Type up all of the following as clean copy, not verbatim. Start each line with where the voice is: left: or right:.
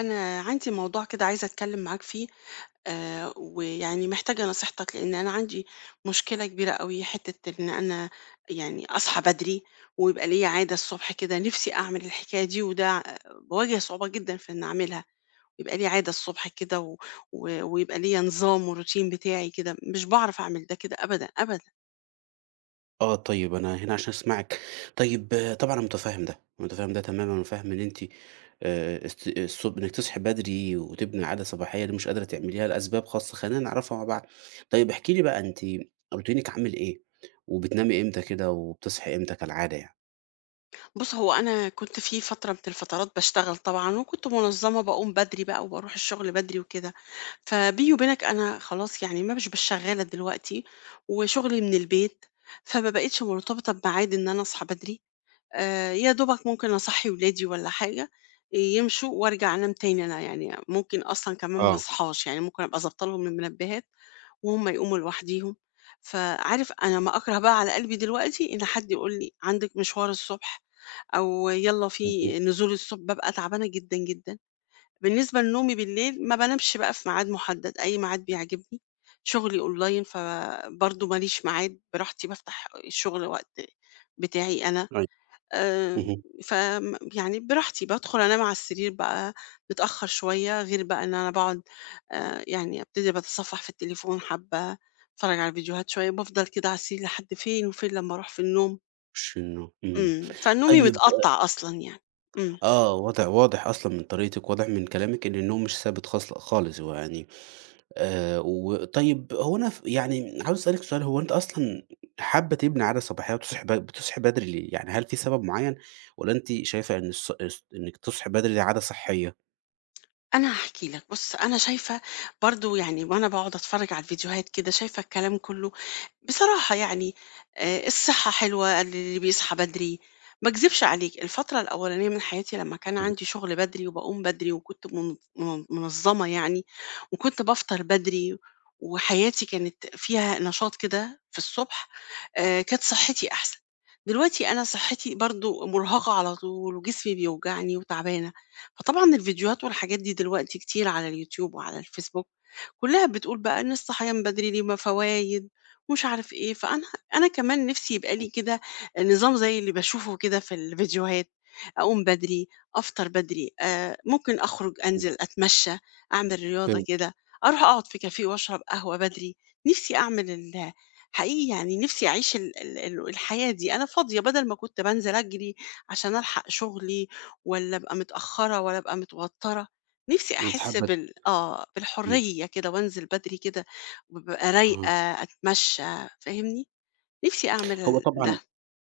left: أنا عندي موضوع كده عايزة أتكلم معاك فيه. آه، ويعني محتاجة نصيحتك لأن أنا عندي مشكلة كبيرة قوي، حتة إن أنا يعني أصحى بدري ويبقى ليا عادة الصبح كده، نفسي أعمل الحكاية دي وده آه، بواجه صعوبة جدا في إن أعملها. يبقى لي عادة الصبح كده ويبقى ليا نظام وروتين بتاعي كده، مش بعرف أعمل ده كده أبدا أبدا.
right: آه، طيب، أنا هنا عشان أسمعِك. طيب، طبعًا أنا مُتفهِّم ده، مُتفهِّم ده تمامًا وفاهم إن أنتِ است الصب إنِّك تصحي بدري وتبني عادة صباحية دي مش قادرة تعمليها لأسباب خاصة، خلّينا نعرفها مع بعض. طيب احكي لي بقى أنتِ روتينِك عامل إيه؟ وبتنامي إمتى كده وبتصحي إمتى كالعادة يعني؟
left: بُص، هو أنا كنت في فترة من الفترات باشتغل طبعًا، وكنت منظمة باقوم بدري بقى وباروح الشغل بدري وكده، فبيني وبينك أنا خلاص يعني ما مش بقيتش شغالة دلوقتي، وشغلي من البيت، فما بقيتش مرتبطة بميعاد إن أنا أصحى بدري. يا دوبك ممكن أصحّي ولادي والّا حاجة يمشوا وارجع أنام تاني. أنا يعني ممكن أصلًا كمان ما
right: آه.
left: اصحاش، يعني ممكن أبقى ضابطة لهم المنبهات وهم يقوموا لوحديهم. فعارف أنا ما أكره بقى على قلبي دلوقتي إن حد يقول لي عندِك مشوار الصبح أو يالّا في
right: اهم.
left: نزول الصبح، بابقى تعبانة جدًا، جدًا. بالنسبة لنومي بالليل، ما بانامش بقى في ميعاد محدد، أي ميعاد بيعجبني. شغلي أونلاين، فبرضه ما ليش ميعاد، براحتي بافتح الشغل وقت بتاعي أنا.
right: أيوه.
left: آآ،
right: اهم.
left: ف م يعني براحتي بادخل أنام على السرير بقى متأخر شوية، غير بقى إن أنا باقعد يعني أبتدي باتصفح في التليفون حبّة، أتفرّج على فيديوهات شوية، بافضل كده على السرير لحد فين وفين لمّا أروح في النوم.
right: إمم.
left: فنومي
right: طيب،
left: متقطّع أصلًا يعني. إمم.
right: آه، واضح، أصلًا من طريقتِك، واضح من كلامِك إن النوم مش ثابت خالص هو يعني. وطيب، هو أنا يعني عاوز أسألِك سؤال، هو أنتِ أصلًا حابة تبني عادة صباحية وتصحي بتصحي بدري ليه؟ يعني هل في سبب معيّن والّا أنتِ شايفة إن الص الص إنِّك تصحي بدري دي عادة صحية؟
left: أنا هاحكي لك. بُص، أنا شايفة برضه، يعني وأنا باقعد أتفرّج على الفيديوهات كده، شايفة الكلام كلّه بصراحة يعني آه، الصحة حلوة اللي بيصحى بدري. ما اكذبش عليك، الفترة الأولانية من حياتي لما كان عندي شغل بدري وبقوم بدري وكنت منظمة يعني، وكنت بفطر بدري، وحياتي كانت فيها نشاط كده في الصبح، آه، كانت صحتي أحسن. دلوقتي أنا صحتي برضو مرهقة على طول وجسمي بيوجعني وتعبانة، فطبعا الفيديوهات والحاجات دي دلوقتي كتير على اليوتيوب وعلى الفيسبوك كلها بتقول بقى إن الصحيان بدري ليه ما فوايد ومش عارف إيه. فأنا أنا كمان نفسي يبقى لي كده نظام زي اللي باشوفه كده في الفيديوهات، أقوم بدري، أفطر بدري، ممكن أخرج
right: مم.
left: أنزل أتمشى، أعمل رياضة
right: فهمت.
left: كده، أروح أقعد في كافيه وأشرب قهوة بدري. نفسي أعمل ال حقيقي يعني، نفسي أعيش ال ال ال الحياة دي، أنا فاضية، بدل ما كنت بانزل أجري عشان ألحق شغلي والّا أبقى متأخرة والّا أبقى متوترة. نفسي
right: أنتِ
left: أحس
right: حابة.
left: بال آه،
right: إمم.
left: بالحرية كده وأنزل بدري كده وابقى رايقة،
right: أها.
left: أتمشى، فاهمني؟ نفسي
right: هو
left: أعمل
right: طبعًا.
left: ده.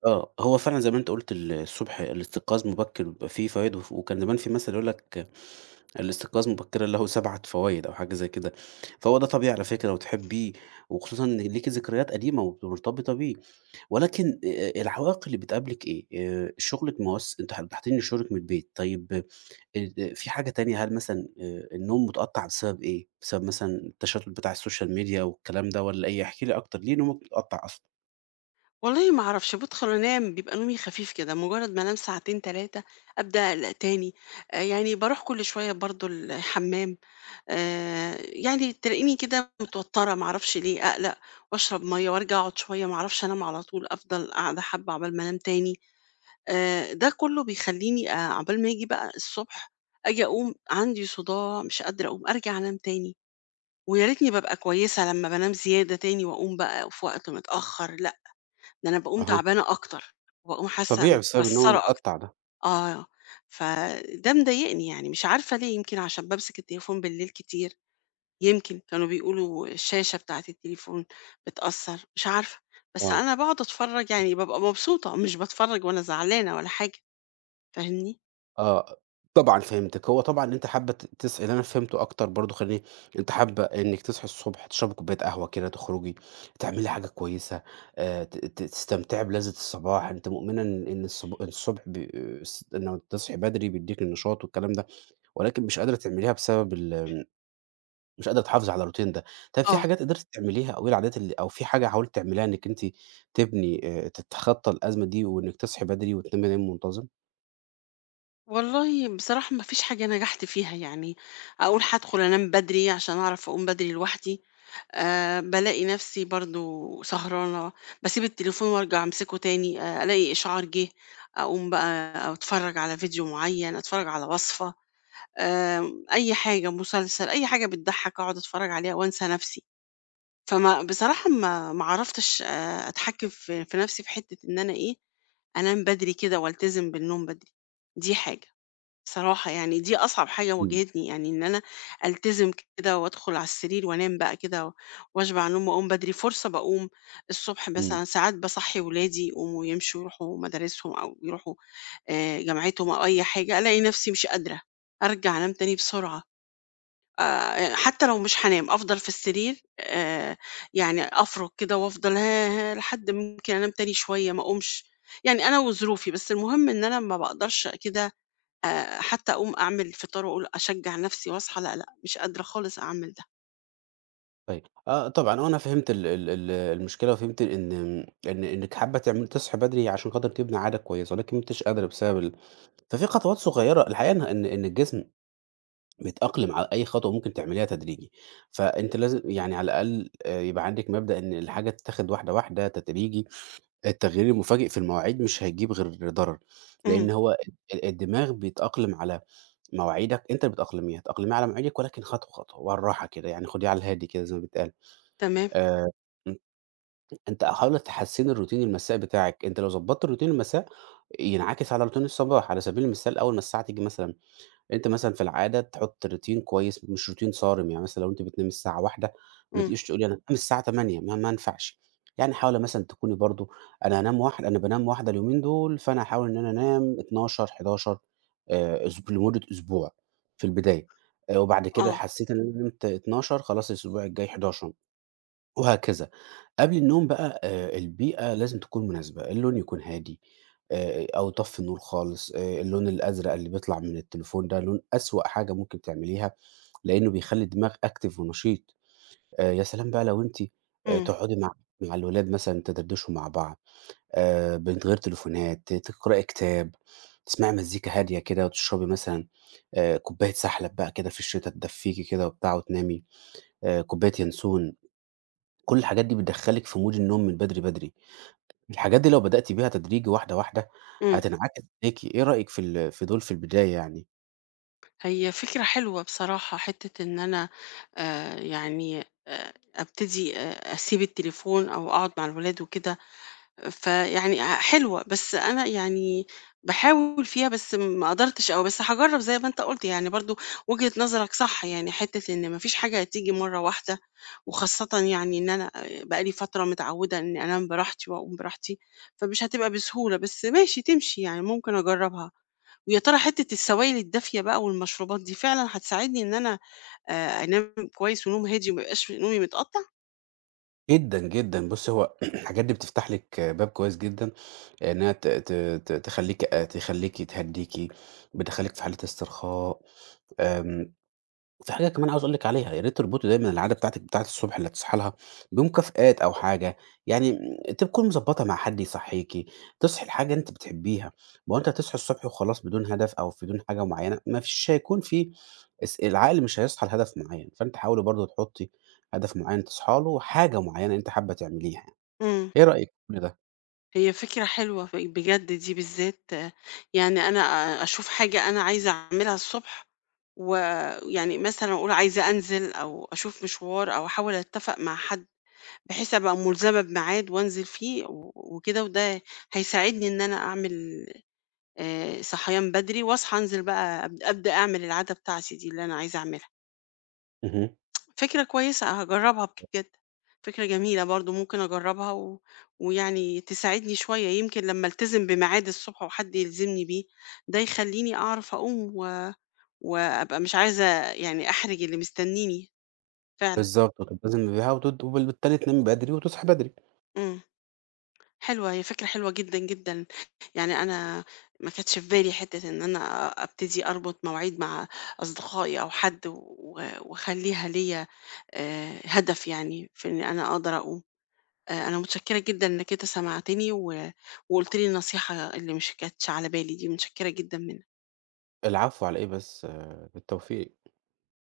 right: آه، هو فعلًا زي ما أنت قُلت الصبح الاستيقاظ مبكِّر بيبقى فيه فوايد، وكان زمان في مثل يقول لك: "الاستيقاظ مبكِّرًا له 7 فوايد." أو حاجة زي كده، فهو ده طبيعي على فكرة وتحبيه، وخصوصًا إن ليكِ ذكريات قديمة مرتبطة بيه، ولكن العوائق اللي بتقابلِك إيه؟ شغلِك مواص أنتِ وضحت لي إن شغلِك من البيت، طيب في حاجة تانية، هل مثلًا النوم متقطّع بسبب إيه؟ بسبب مثلًا التشتُّت بتاع السوشيال ميديا والكلام ده والّا إيه؟ احكِ لي أكتر، ليه نومك متقطّع أصلًا؟
left: والله ما أعرفش، بادخل أنام بيبقى نومي خفيف كده، مجرد ما أنام ساعتين، 3 أبدأ أقلق تاني. يعني باروح كل شوية برضه الحمام، يعني تلاقيني كده متوترة ما أعرفش ليه، أقلق وأشرب مَيّة وأرجع أقعد شوية، ما أعرفش أنام على طول، أفضل قاعدة حبة عقبال ما أنام تاني. ده كُلّه بيخلّيني عقبال ما آجي بقى الصبح، آجي أقوم عندي صداع مش قادرة أقوم، أرجع أنام تاني، ويا ريتني بابقى كويسة لمّا بانام زيادة تاني وأقوم بقى في وقت متأخّر، لأ، ده أنا باقوم
right: أها.
left: تعبانة أكتر، وباقوم حاسة
right: طبيعي بسبب النوم
left: متكسّرة أكتر.
right: المتقطّع ده.
left: آه، فده مضايقني يعني مش عارفة ليه، يمكن عشان بامسك التليفون بالليل كتير، يمكن كانوا بيقولوا الشاشة بتاعة التليفون بتأثّر، مش عارفة، بس
right: آه.
left: أنا باقعد أتفرّج يعني بابقى مبسوطة، مش باتفرّج وأنا زعلانة ولا حاجة، فاهمني؟
right: آه، طبعًا فهمتِك، هو طبعًا أنتِ حابة تصحي، اللي أنا فهمته أكتر برضه، خلّيني. أنتِ حابة إنِّك تصحي الصبح تشربي كوباية قهوة كده، تخرجي، تعملي حاجة كويسة، ت ت تستمتعي بلذة الصباح، أنتِ مؤمنة إن الصبح ب س إنه تصحي بدري بيدّيكِ النشاط والكلام ده، ولكن مش قادرة تعمليها بسبب ال مش قادرة تحافظي على الروتين ده. طب في
left: آه.
right: حاجات قدرتِ تعمليها أو إيه العادات اللي أو في حاجة حاولتِ تعمليها إنِّك أنتِ تبني، تتخطى الأزمة دي وإنِّك تصحي بدري وتنامي نوم منتظم؟
left: والله بصراحة ما فيش حاجة نجحت فيها يعني. أقول هادخل أنام بدري عشان أعرف أقوم بدري لوحدي، بالاقي نفسي برضه سهرانة، باسيب التليفون وارجع أمسكه تاني، ألاقي إشعار جه، أقوم بقى أتفرج على فيديو معين، أتفرج على وصفة، أي حاجة، مسلسل، أي حاجة بتضحك أقعد أتفرج عليها وأنسى نفسي. فما بصراحة ما عرفتش أتحكم في نفسي في حتة إن أنا إيه، أنام بدري كده والتزم بالنوم بدري، دي حاجة. بصراحة يعني دي أصعب حاجة
right: إمم.
left: واجهتني، يعني إن أنا ألتزم كده وأدخل على السرير وأنام بقى كده و وأشبع نوم وأقوم بدري. فرصة باقوم الصبح
right: إمم.
left: مثلًا ساعات باصحّي ولادي يقوموا يمشوا يروحوا مدارسهم أو يروحوا جامعتهم أو أي حاجة، ألاقي نفسي مش قادرة، أرجع أنام تاني بسرعة، حتى لو مش هانام أفضل في السرير يعني أفرُك كده وأفضل ها لحد ممكن أنام تاني شوية ما أقومش. يعني أنا وظروفي، بس المهم إن أنا ما باقدرش كده حتى أقوم أعمل فطار وأقول أشجّع نَفْسي وأصحى، لأ، لأ، مش قادرة خالص أعمل ده.
right: طيب، آه، طبعًا، آه، أنا فهمت ال ال ال المشكلة وفهمت إن إن إنِّك حابة تعملي تصحي بدري عشان خاطر تبني عادة كويسة، ولكن ما أنتيش قادرة بسبب ال ففي خطوات صغيرة، الحقيقة إن الجسم بيتأقلم على أي خطوة ممكن تعمليها تدريجي، فأنتِ لازم يعني على الأقل يبقى عندِك مبدأ إن الحاجة تتاخد واحدة، واحدة، تدريجي. التغيير المفاجئ في المواعيد مش هيجيب غير ضرر،
left: إمم،
right: لإن هو الدماغ بيتأقلم على مواعيدك، أنت اللي بتأقلميها، تأقلميها على مواعيدك، ولكن خطوة، خطوة، بالراحة كده، يعني خديها على الهادي كده زي ما بيتقال.
left: تمام،
right: آآ أن أنت حاول تحسّن الروتين المسائي بتاعك، أنت لو ضبّطت الروتين المساء ينعكس على روتين الصباح. على سبيل المثال، أول ما الساعة تيجي مثلًا، أنت مثلًا في العادة تحُط روتين كويس مش روتين صارم، يعني مثلًا لو أنتِ بتنامي الساعة 13:00، ما
left: إمم،
right: تجيش تقولي أنا هانام الساعة 20:00، ما ينفعش، يعني حاولي مثلًا تكوني برضه. أنا هانام واحد أنا بانام واحدة اليومين دول، فأنا هاحاول إن أنا أنام 12، 11، أسب لمدة أسبوع في البداية، وبعد كده
left: آه،
right: حسّيت إن أنا نمت 12، خلاص الأسبوع الجاي 11، وهكذا. قبل النوم بقى، البيئة لازم تكون مناسبة، اللون يكون هادي، أو طفّي النور خالص. اللون الأزرق اللي بيطلع من التليفون ده لون أسوأ حاجة ممكن تعمليها، لإنه بيخلّي الدماغ active ونشيط. يا سلام بقى لو أنتِ
left: إمم،
right: تقعدي مع الولاد مثلًا تدردشوا مع بعض من غير تليفونات، تقرأي كتاب، تسمعي مزيكا هادية كده، وتشربي مثلًا كوباية سحلب بقى كده في الشتا تدفّيكِ كده وبتاع وتنامي، كوباية ينسون. كل الحاجات دي بتدخّلِك في مود النوم من بدري بدري. الحاجات دي لو بدأتِ بيها تدريجي واحدة، واحدة، إمم،
left: إمم.
right: هتنعكس عليكِ. إيه رأيِك في ال في دول في البداية يعني؟
left: هي فكرة حلوة بصراحة، حتّة إن أنا يعني أبتدي أسيب التليفون أو أقعد مع الولاد وكده، فيعني ع حلوة، بس أنا يعني باحاول فيها بس ما قدرتش أوي، بس هاجرّب زي ما أنت قُلت، يعني برضه وجهة نظرك صح، يعني حتّة إن ما فيش حاجة هتيجي مرّة واحدة، وخاصةً يعني إن أنا بقى لي فترة متعوّدة إني أنام براحتي وأقوم براحتي، فمش هتبقى بسهولة، بس ماشي تمشي يعني ممكن أجرّبها. ويا ترى حتّة السوايل الدافية بقى والمشروبات دي فعلًا هتساعدني إن أنا أنام كويس ونوم هادي وما يبقاش نومي متقطّع؟
right: جدًا، جدًا. بُصّي، هو الحاجات دي بتفتح لِك باب كويس جدًا، إنها ت ت ت تخلّيكِ، تهدّيكِ، بتخلّيكِ في حالة استرخاء. آمم وفي حاجة كمان عاوز أقول لِك عليها، يا ريت تربطي دايمًا العادة بتاعتِك بتاعة الصبح اللي تصحي لها بمكافآت أو حاجة، يعني تكوني مضبطة مع حد يصحيكِ، تصحي لحاجة أنتِ بتحبيها، ما هو أنتِ هتصحي الصبح وخلاص بدون هدف أو بدون حاجة معينة، ما فيش هيكون في العقل مش هيصحى لهدف معين، فأنتِ حاولي برضه تحطي هدف معين تصحي له وحاجة معينة أنتِ حابة تعمليها.
left: إمم.
right: إيه رأيِك في كل ده؟
left: هي فكرة حلوة ف بجد دي بالذات، آه، يعني أنا أشوف حاجة أنا عايزة أعملها الصبح، ويعني مثلًا أقول عايزة أنزل أو أشوف مشوار أو أحاول أتفق مع حد، بحيث أبقى ملزمة بميعاد وأنزل فيه وكده، وده هيساعدني إن أنا أعمل صحيان بدري وأصحى أنزل بقى أبدأ أعمل العادة بتاعتي دي اللي أنا عايزة أعملها.
right: اهم.
left: فكرة كويسة هاجرّبها بجد، فكرة جميلة برضه ممكن أجرّبها ويعني تساعدني شوية، يمكن لمّا ألتزم بميعاد الصبح وحد يلزمني بيه، ده يخلّيني أعرف أقوم وأبقى مش عايزة يعني أحرج اللي مستنّيني فعلًا.
right: بالضبط، وتلتزمي بيها وبالتالي تنامي بدري وتصحي بدري.
left: إمم، حلوة، هي فكرة حلوة جدًا، جدًا، يعني أنا ما كانتش في بالي حتّة إن أنا أبتدي أربط مواعيد مع أصدقائي أو حد واخلّيها ليّا هدف يعني في إن أنا أقدر أقوم. أنا متشكرة جدًا إنك أنت سمعتني وقُلت لي النصيحة اللي مش كانتش على بالي دي، متشكرة جدًا منك.
right: العفو على إيه بس. آه، بالتوفيق.